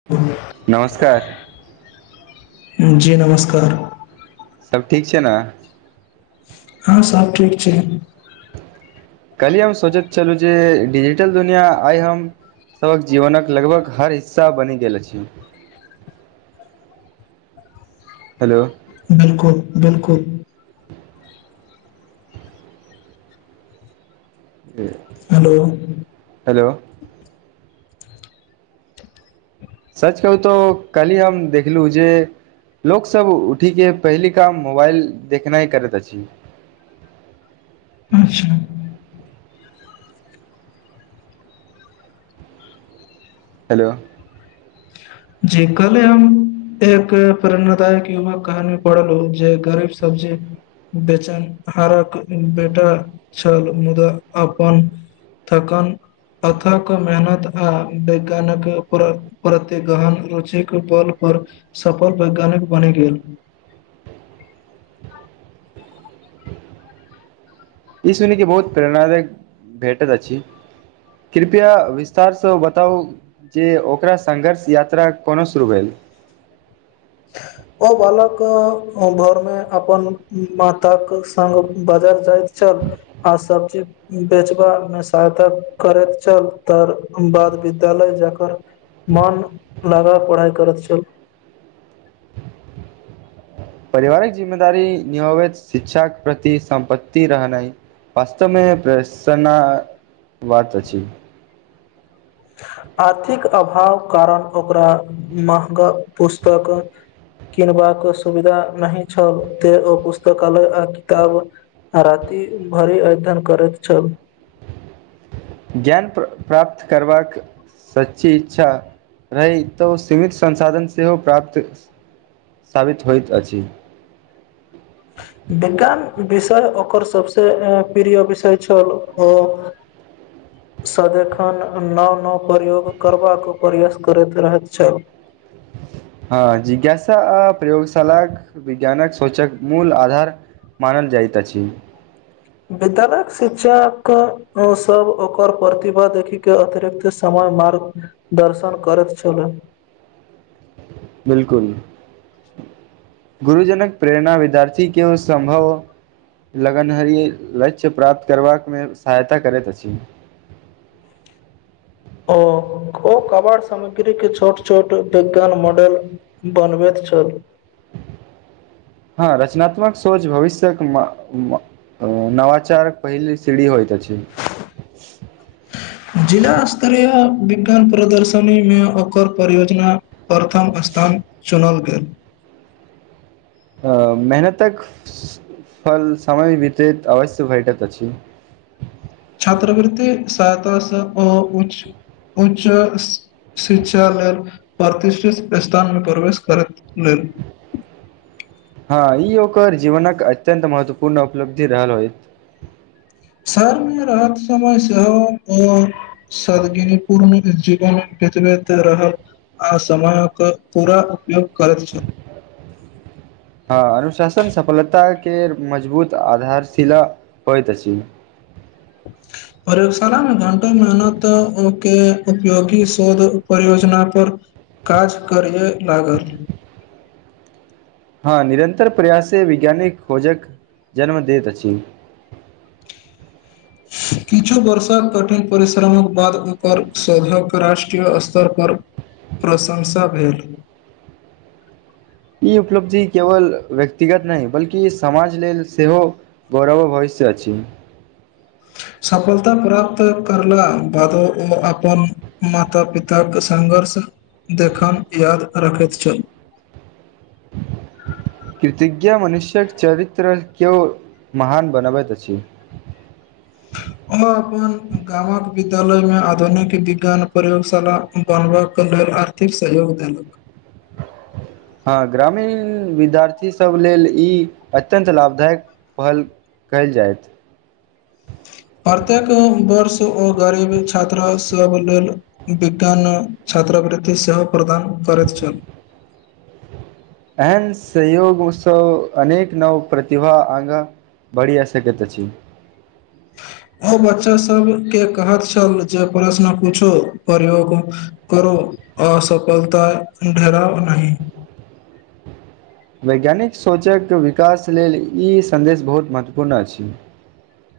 [inaudible] नमस्कार [inaudible] जी नमस्कार सब ठीक छै न [inaudible] हँ सब ठीक छै कल्हि हम सोचैत छलहुँ जे डिजिटल दुनिया आइ हम सभक जीवनक लगभग हर हिस्सा बनि गेल अछि हेलो [inaudible] बिल्कुल बिल्कुल [inaudible] हेलो हेलो सच कहू तो काल्हि हम देखलहु जे लोक सब उठीके पहिल काम मोबाइल देखनाइ करैत अछि अच्छा हेलो जे कल्हे हम एक प्रेरणादायक युवक कहानी पढ़लहु जे गरीब सब्जी बेचन हारक बेटा छल मुद्दा अपन थकन अथक मेहनत आऽ वैज्ञानक प्रत गहन रुचिक बल पर सफल वैज्ञानिक बनि गेल ई सुन के बहुत प्रेरणादायक भेटैत अछि कृपया विस्तार सँ बताउ जे ओकरा संघर्ष यात्रा कोना शुरू भेल [inaudible] ओ बालक घर मे अपन माताक के संग बाजर जाइत छल आ सब्जी बेचबामे सहायता करैत छल तर बाद विद्यालय जाकर मन लगा पढ़ाइ करैत छल पारिवारिक जिम्मेदारी नियबैत शिक्षाक प्रति सम्प्तति रहनाइ वास्तमे प्रसनाताखकबात आर्थिक अभावक कारण ओकरा महगा पुस्तक किनबाक सुविधा नहिी छल ते ओ पुस्तकालय आ किताब राति भरि अध्ययन करैत छल ज्ञान प्राप्त करबाक सच्ची इच्छा रहै तऽ सीमित संसाधन सेहो प्राप्त साबित होइत अछि विज्ञान विषय ओकर सबस प्रिय विषय छल ओ ह [unintelligible] सदिखन नव नव प्रयोग करबाक प्रयास करैत रहैत छल हँ जिज्ञासा आ प्रयोगशालाक विज्ञानक सोचक मूल आधार मानल जाइतअछि विद्यालय शिक्षक सब ओकर प्रतिभा देखि के अतिरिक्त समय मार्ग दर्शन करैत छले बिलकुल गुरुजनक प्रेरणा विद्यार्थी केओ सं्भव लगनहरी लक्ष्य प्राप्त करबामे सहायता करैत अछि ओ ओ कबाड़ सामग्री के छोट छोट विज्ञान मॉडल बनबे तऽ छल हँ रचनात्मक सोच भविष्यक अ नवचार पहिले सीरीी होइ त छै जिला स्तरीय विज्ञान प्रदर्शनी मे ओकर परियोजना प्रथम स्थान चुनल गेल अ मेहनतक फल सामय भितरक अवश्य भेटत अछि छात्रवृतति सहायतासँ उच्च उच्च शिक्षा लेल प्रतिष्ठित स्थानमे प्रवेश करैक लेल हँ ई ओकर जीवनक अत्यंत महत्वपूर्ण उपलब्धि रहल होय शहरमे रहत समय सेहो सदगिरी पूर्ण जीवन वितबैत रहत आ समयक पूरा उपयोग करैत छैय हँ अनुशासन सफलताक के मजबूत आधारशिला होइत अछि प्रयोगशालामे घंटो मेहनतके उपयोगी शोध परियोजना पर काज करे लागल हँ निरन्तर प्रयासे वैज्ञानिक खोजक जन्म दैत अछि [unintelligible] [unintelligible] किछु वर्षक कठिन परिश्रमक बाद ओकर सोधक राष्ट्रीय स्तर पर प्रशंसा भेल ई उपलब्धि केवल व्यक्तिगत नहि बल्कि समाजक लेल सेहो गौरव भविष्य विवष्य अ छी सफलता प्राप्त करला बादो ओ अपन माता पिताक सङ्घर्ष देखय याद रखैत छै [unintelligible] कृतिज्ञा मनुष्य्यक चरित्र केओ महान बनबैत अछि ओना अपना गामक विद्यालयमे आधुनिक विज्ञान प्रयोगशाला बनबाक लेलऽ आर्थिक सहयोग देलक ह ग्रामीण विद्यार्थीसभ लेलऽ ई अत्यंत लाभदायक पहल केयल जायत प्रतेक वर्ष ओ गरीबी छात्रा सभ लेलऽ विज्ञान छात्रवृत्ति सेहो प्रदान करैत छेल एहन सयोगसँ अनेक नव प्रतिभा आगा बड़ी आ सकते अछि ओ बच्चा सभके कहैत छल जे प्रश्न पूछो प्रयोग करो असफलता ढेराउ नहि। वैज्ञानिक सोच कऽ विकास लेलऽ ई संन्देश बहुत महत्वपूर्ण अछि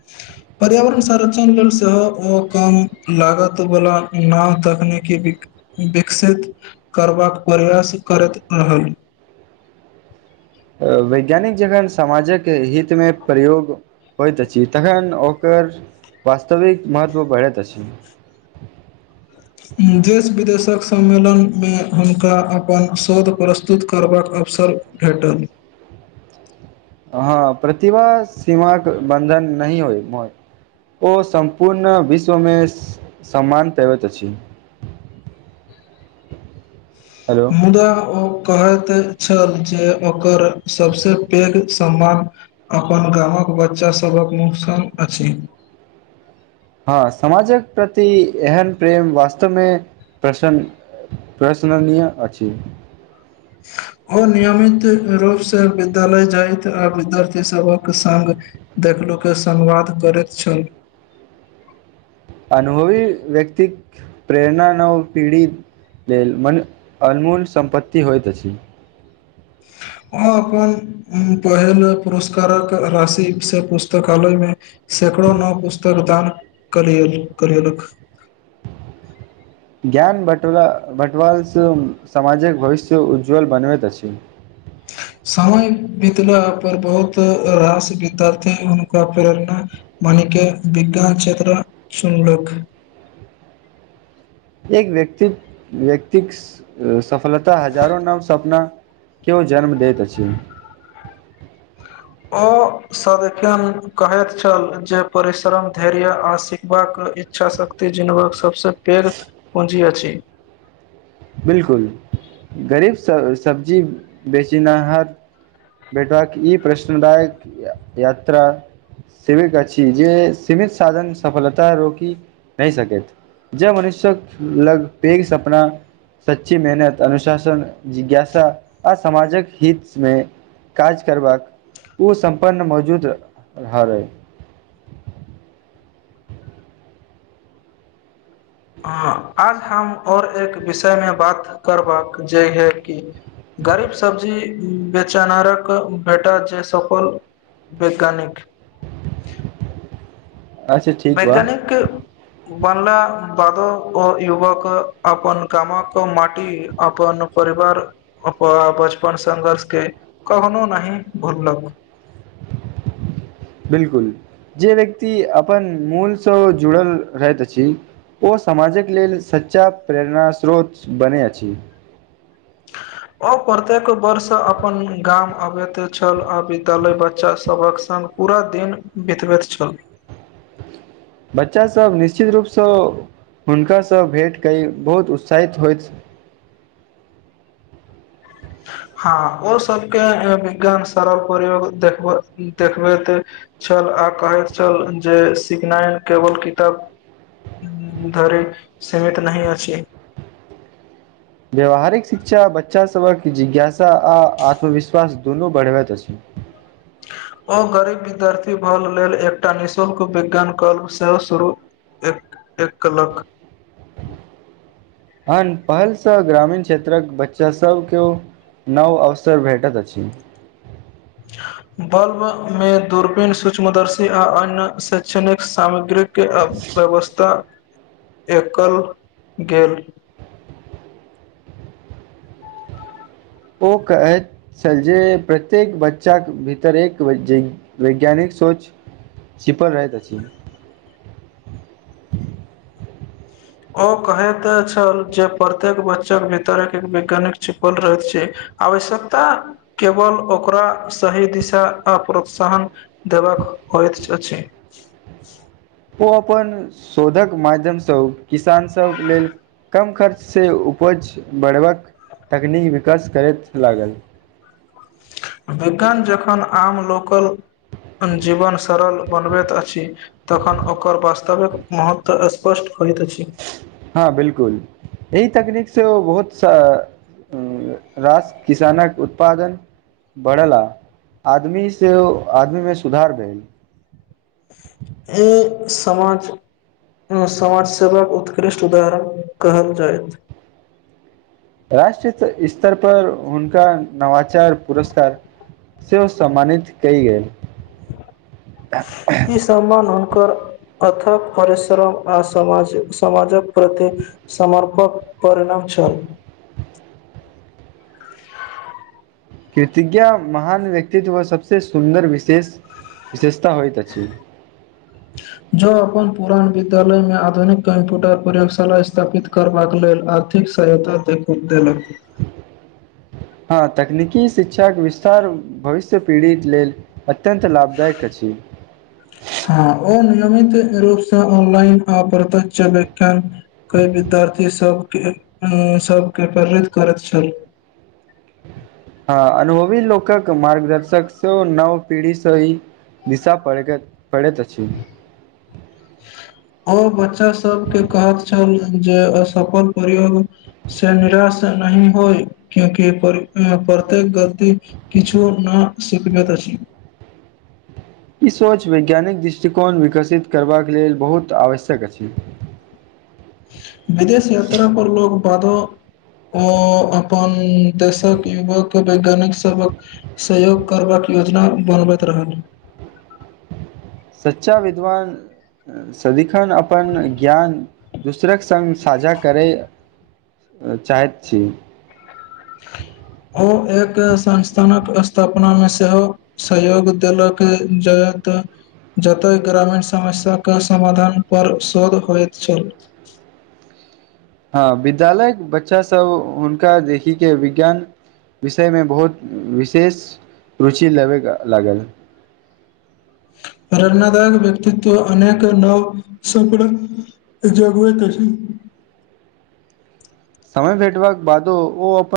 [inaudible] पर्यावरण संरक्षण लेलऽ सेहो ओ कम लागत वाला नै तकनी विकसित करबा कऽ प्रयास करैत रहल वैज्ञानिक जखन समाज कऽ हितमे प्रयोग होइत छी तखन ओकर वास्तविकऽ महत्व बढ़ैत अछि देश विदेशक सम्मेलन मे हुनका अपन शोध प्रस्तुत करबाकऽ अवसर भेटल। ह प्रतिभा सीमा के बन्धन नहि होय ओ सम्पूर्ण विश्वमे सम्मान पबैत अछि। हेलो। मुदा ओ कहैत छल जे ओकर सभसँ पैघ सम्मान अपन गाम कऽ बच्चा सभ कऽ नुकसान अछि ह समाजक प्रति एहन प्रेम वास्तवमे प्रसन्न प्रशनया अछि ओर नियमित रूप से विद्यालय जाइत आ विद्यार्थी सभके सग देखलो के संवाद करैत छल अनुभवी व्यक्तिकऽ प्रेरणा नव पीढ़ी लेल मन अनमोलऽ सम्पत्ति होइत अछि अहाँ अपन पहिल पुरस्कारक राशि से पुस्तकालय मे सैकड़ो नौ पुस्तक दान करे करेल कऽ ज्ञान बँटवालसँ समाजक भविष्य उज्ज्वल बनबैत छै समय बितला पर बहुत रास बितार्थे हनका प्रेरणा। मानिक विज्ञान क्षेत्र सुनलुकऽ एक व्यक्त व्यक्तिक सफलता हजारो नव सपना किओ जन्म दैत छै ओ सदी खन कहैत छल जे परिश्रम धैर्य आ सिखबा कऽ इच्छा शक्ति जनबक सभसँ पैघ पूँजी अछि बिल्कूल गरीब सँ सब्जी बेचना हर भेठकऽ ई प्रश्नदायक यात्रा सेविक अछि जे सीमित साधन सफलता रोकि नहि सकैत। जे मनुष्यक लग पेघ सपना सच्ची मेहनत अनुशासन जिज्ञासा आ समामाजिक हितमे काज करबाकऽ ओ सम्पन्न मौजूद रहलइ हँ आज हम ओर एक विषय मे बात करबाक जे हे कि गरीब सब्जी बेचनारक बेटा जे सपल वैज्ञानिक [inaudible] ठीक बा वैज्ञानिक के बनला बादो ओ युवक अपन गाम के माटी अपन परिवार बचपनक संघर्ष के कखनो नहि भुलब बिल्कुल जे व्यक्ति अपन मूलसँ जुड़ल रहैत अछि ओ समाजक लेल सच्चा प्रेरणास्रोत बनै अछि आ प्रत्येक वर्ष अपन गाम अबैत छल आ विद्यालय बच्चा सभक संग पूरा दिन बितबैत छल बच्चा सभ निश्चित रूप सँ हुनका सँ भेट क बहुत उत्साहित होइत हँ ओ सभके विज्ञान सरल परिवार को देखब देखबेत छल आ कहैत छल जे सिखनाइ केवल किताब धरि सीमित नहि अछि व्यावहारिक शिक्षा बच्चा सभक जिज्ञासा आ आत्मविश्वास दुनू बढ़बैत अछि ओ गरीब विद्यार्थी भल लेल एकटा निःशुल्क विज्ञान क्लब सेहो शुरू एक एक केलक एहन पहलसँ ग्रामीण क्षेत्रक बच्चा सब केओ नव अवसर भेटत अछि बल्ब में दूरबीन सूक्ष्मदर्शी आ अन्य शैक्षणिक सामग्रीक के आब व्यवस्था एकल गेल ओ कहेत जे प्रत्येक बच्चाकेँ भीतर एक वैज्ञानिक सोच छिपल रहैत अछि ओ कहेत छल जे प्रत्येक बच्चाकेँ भीतर एक वैज्ञानिक छिपल रहैत छी आवश्यकता केवल ओकरा सही दिशा आ प्रोत्साहन देबाक होयत अछि ओ अपन शोधक माध्यम स किसान सभ लेल कम खर्च से उपज बढ़बाक तकनीक विकास करैत लागल विज्ञान जखन आम लोकल जीवन सरल बनबैत अछि तखन ओकर वास्तविक महत्व स्पष्ट होइत अछि हँ बिलकुल अहि तकनीक से ओ बहुत स रास किसानक उत्पादन बढ़ेला आदमी सेहो आदमी मे सुधार भेल एहि समाज समाज सेवाक उत्कृष्ट उदाहरण कहल जायत राष्ट्रहित स्तर पर हुनका नवाचार पुरस्कार सेहो सम्मानित कय गेल [inaudible] इ सम्मान हुनकर अथक परिश्रम आ समाज समाजक प्रति समर्पक परिणाम छल कृतिज्ञा महान व्यक्तित्व सभसँ सुन्दर विशेष विशेषता होइत अछि जो अपन पुरान विद्यालय मे आधुनिक कंप्यूटर प्रयोगशाला स्थापित करबाक लेल आथि निक सहायत देलक ह तकनिकी शिक्षाक विस्तार भविष्य पीढ़ी लेल अत्यन्त लाभदायक अछि। ह ओ नियमित रूपसँ ऑनलाइन आ व्यख्यान के विद्यार्थी सभके सभके प्रेरित करैत छल हँ अनुभवी लोक मार्गदर्शक सेहो नव पीढ़ी सहि दिशा पड़ै पड़ैत अछि। ओ बच्चा सभके कहत छेल जे असफल प्रयोग से निराश नहि होइ कियाकि प्रत्येक गलती किछु नै सखियत छी ई सोच वैज्ञानिक दृष्टिकोण विकसित करबाक लेलऽ बहुत आवश्यक अछि विदेश यात्रा पर लोग बादो। ओ अपन देशकऽ युवकऽ वैज्ञानिक सभकऽ सहयोग करबाकऽ योजना बनबैत रहल सच्चा विद्वान। सदिखन अपन ज्ञान दोसरकऽ संग साझा करय चाहैत छीय ओ एक संस्थानकऽ स्थापनामे सेहो सहयोग देलक जाय त जतय ग्रामीण समस्या के समाधान पर शोध होइत छेल ह विद्यालय बच्चा सभ हुनका देखिक के विज्ञान विषय मे बहुत विशेष रुचि लेबयके लागल प्रेरनादायक व्यक्तित्व अनेक नव सप जगबै तऽ छीय समय भेटबाक बादो ओ अपन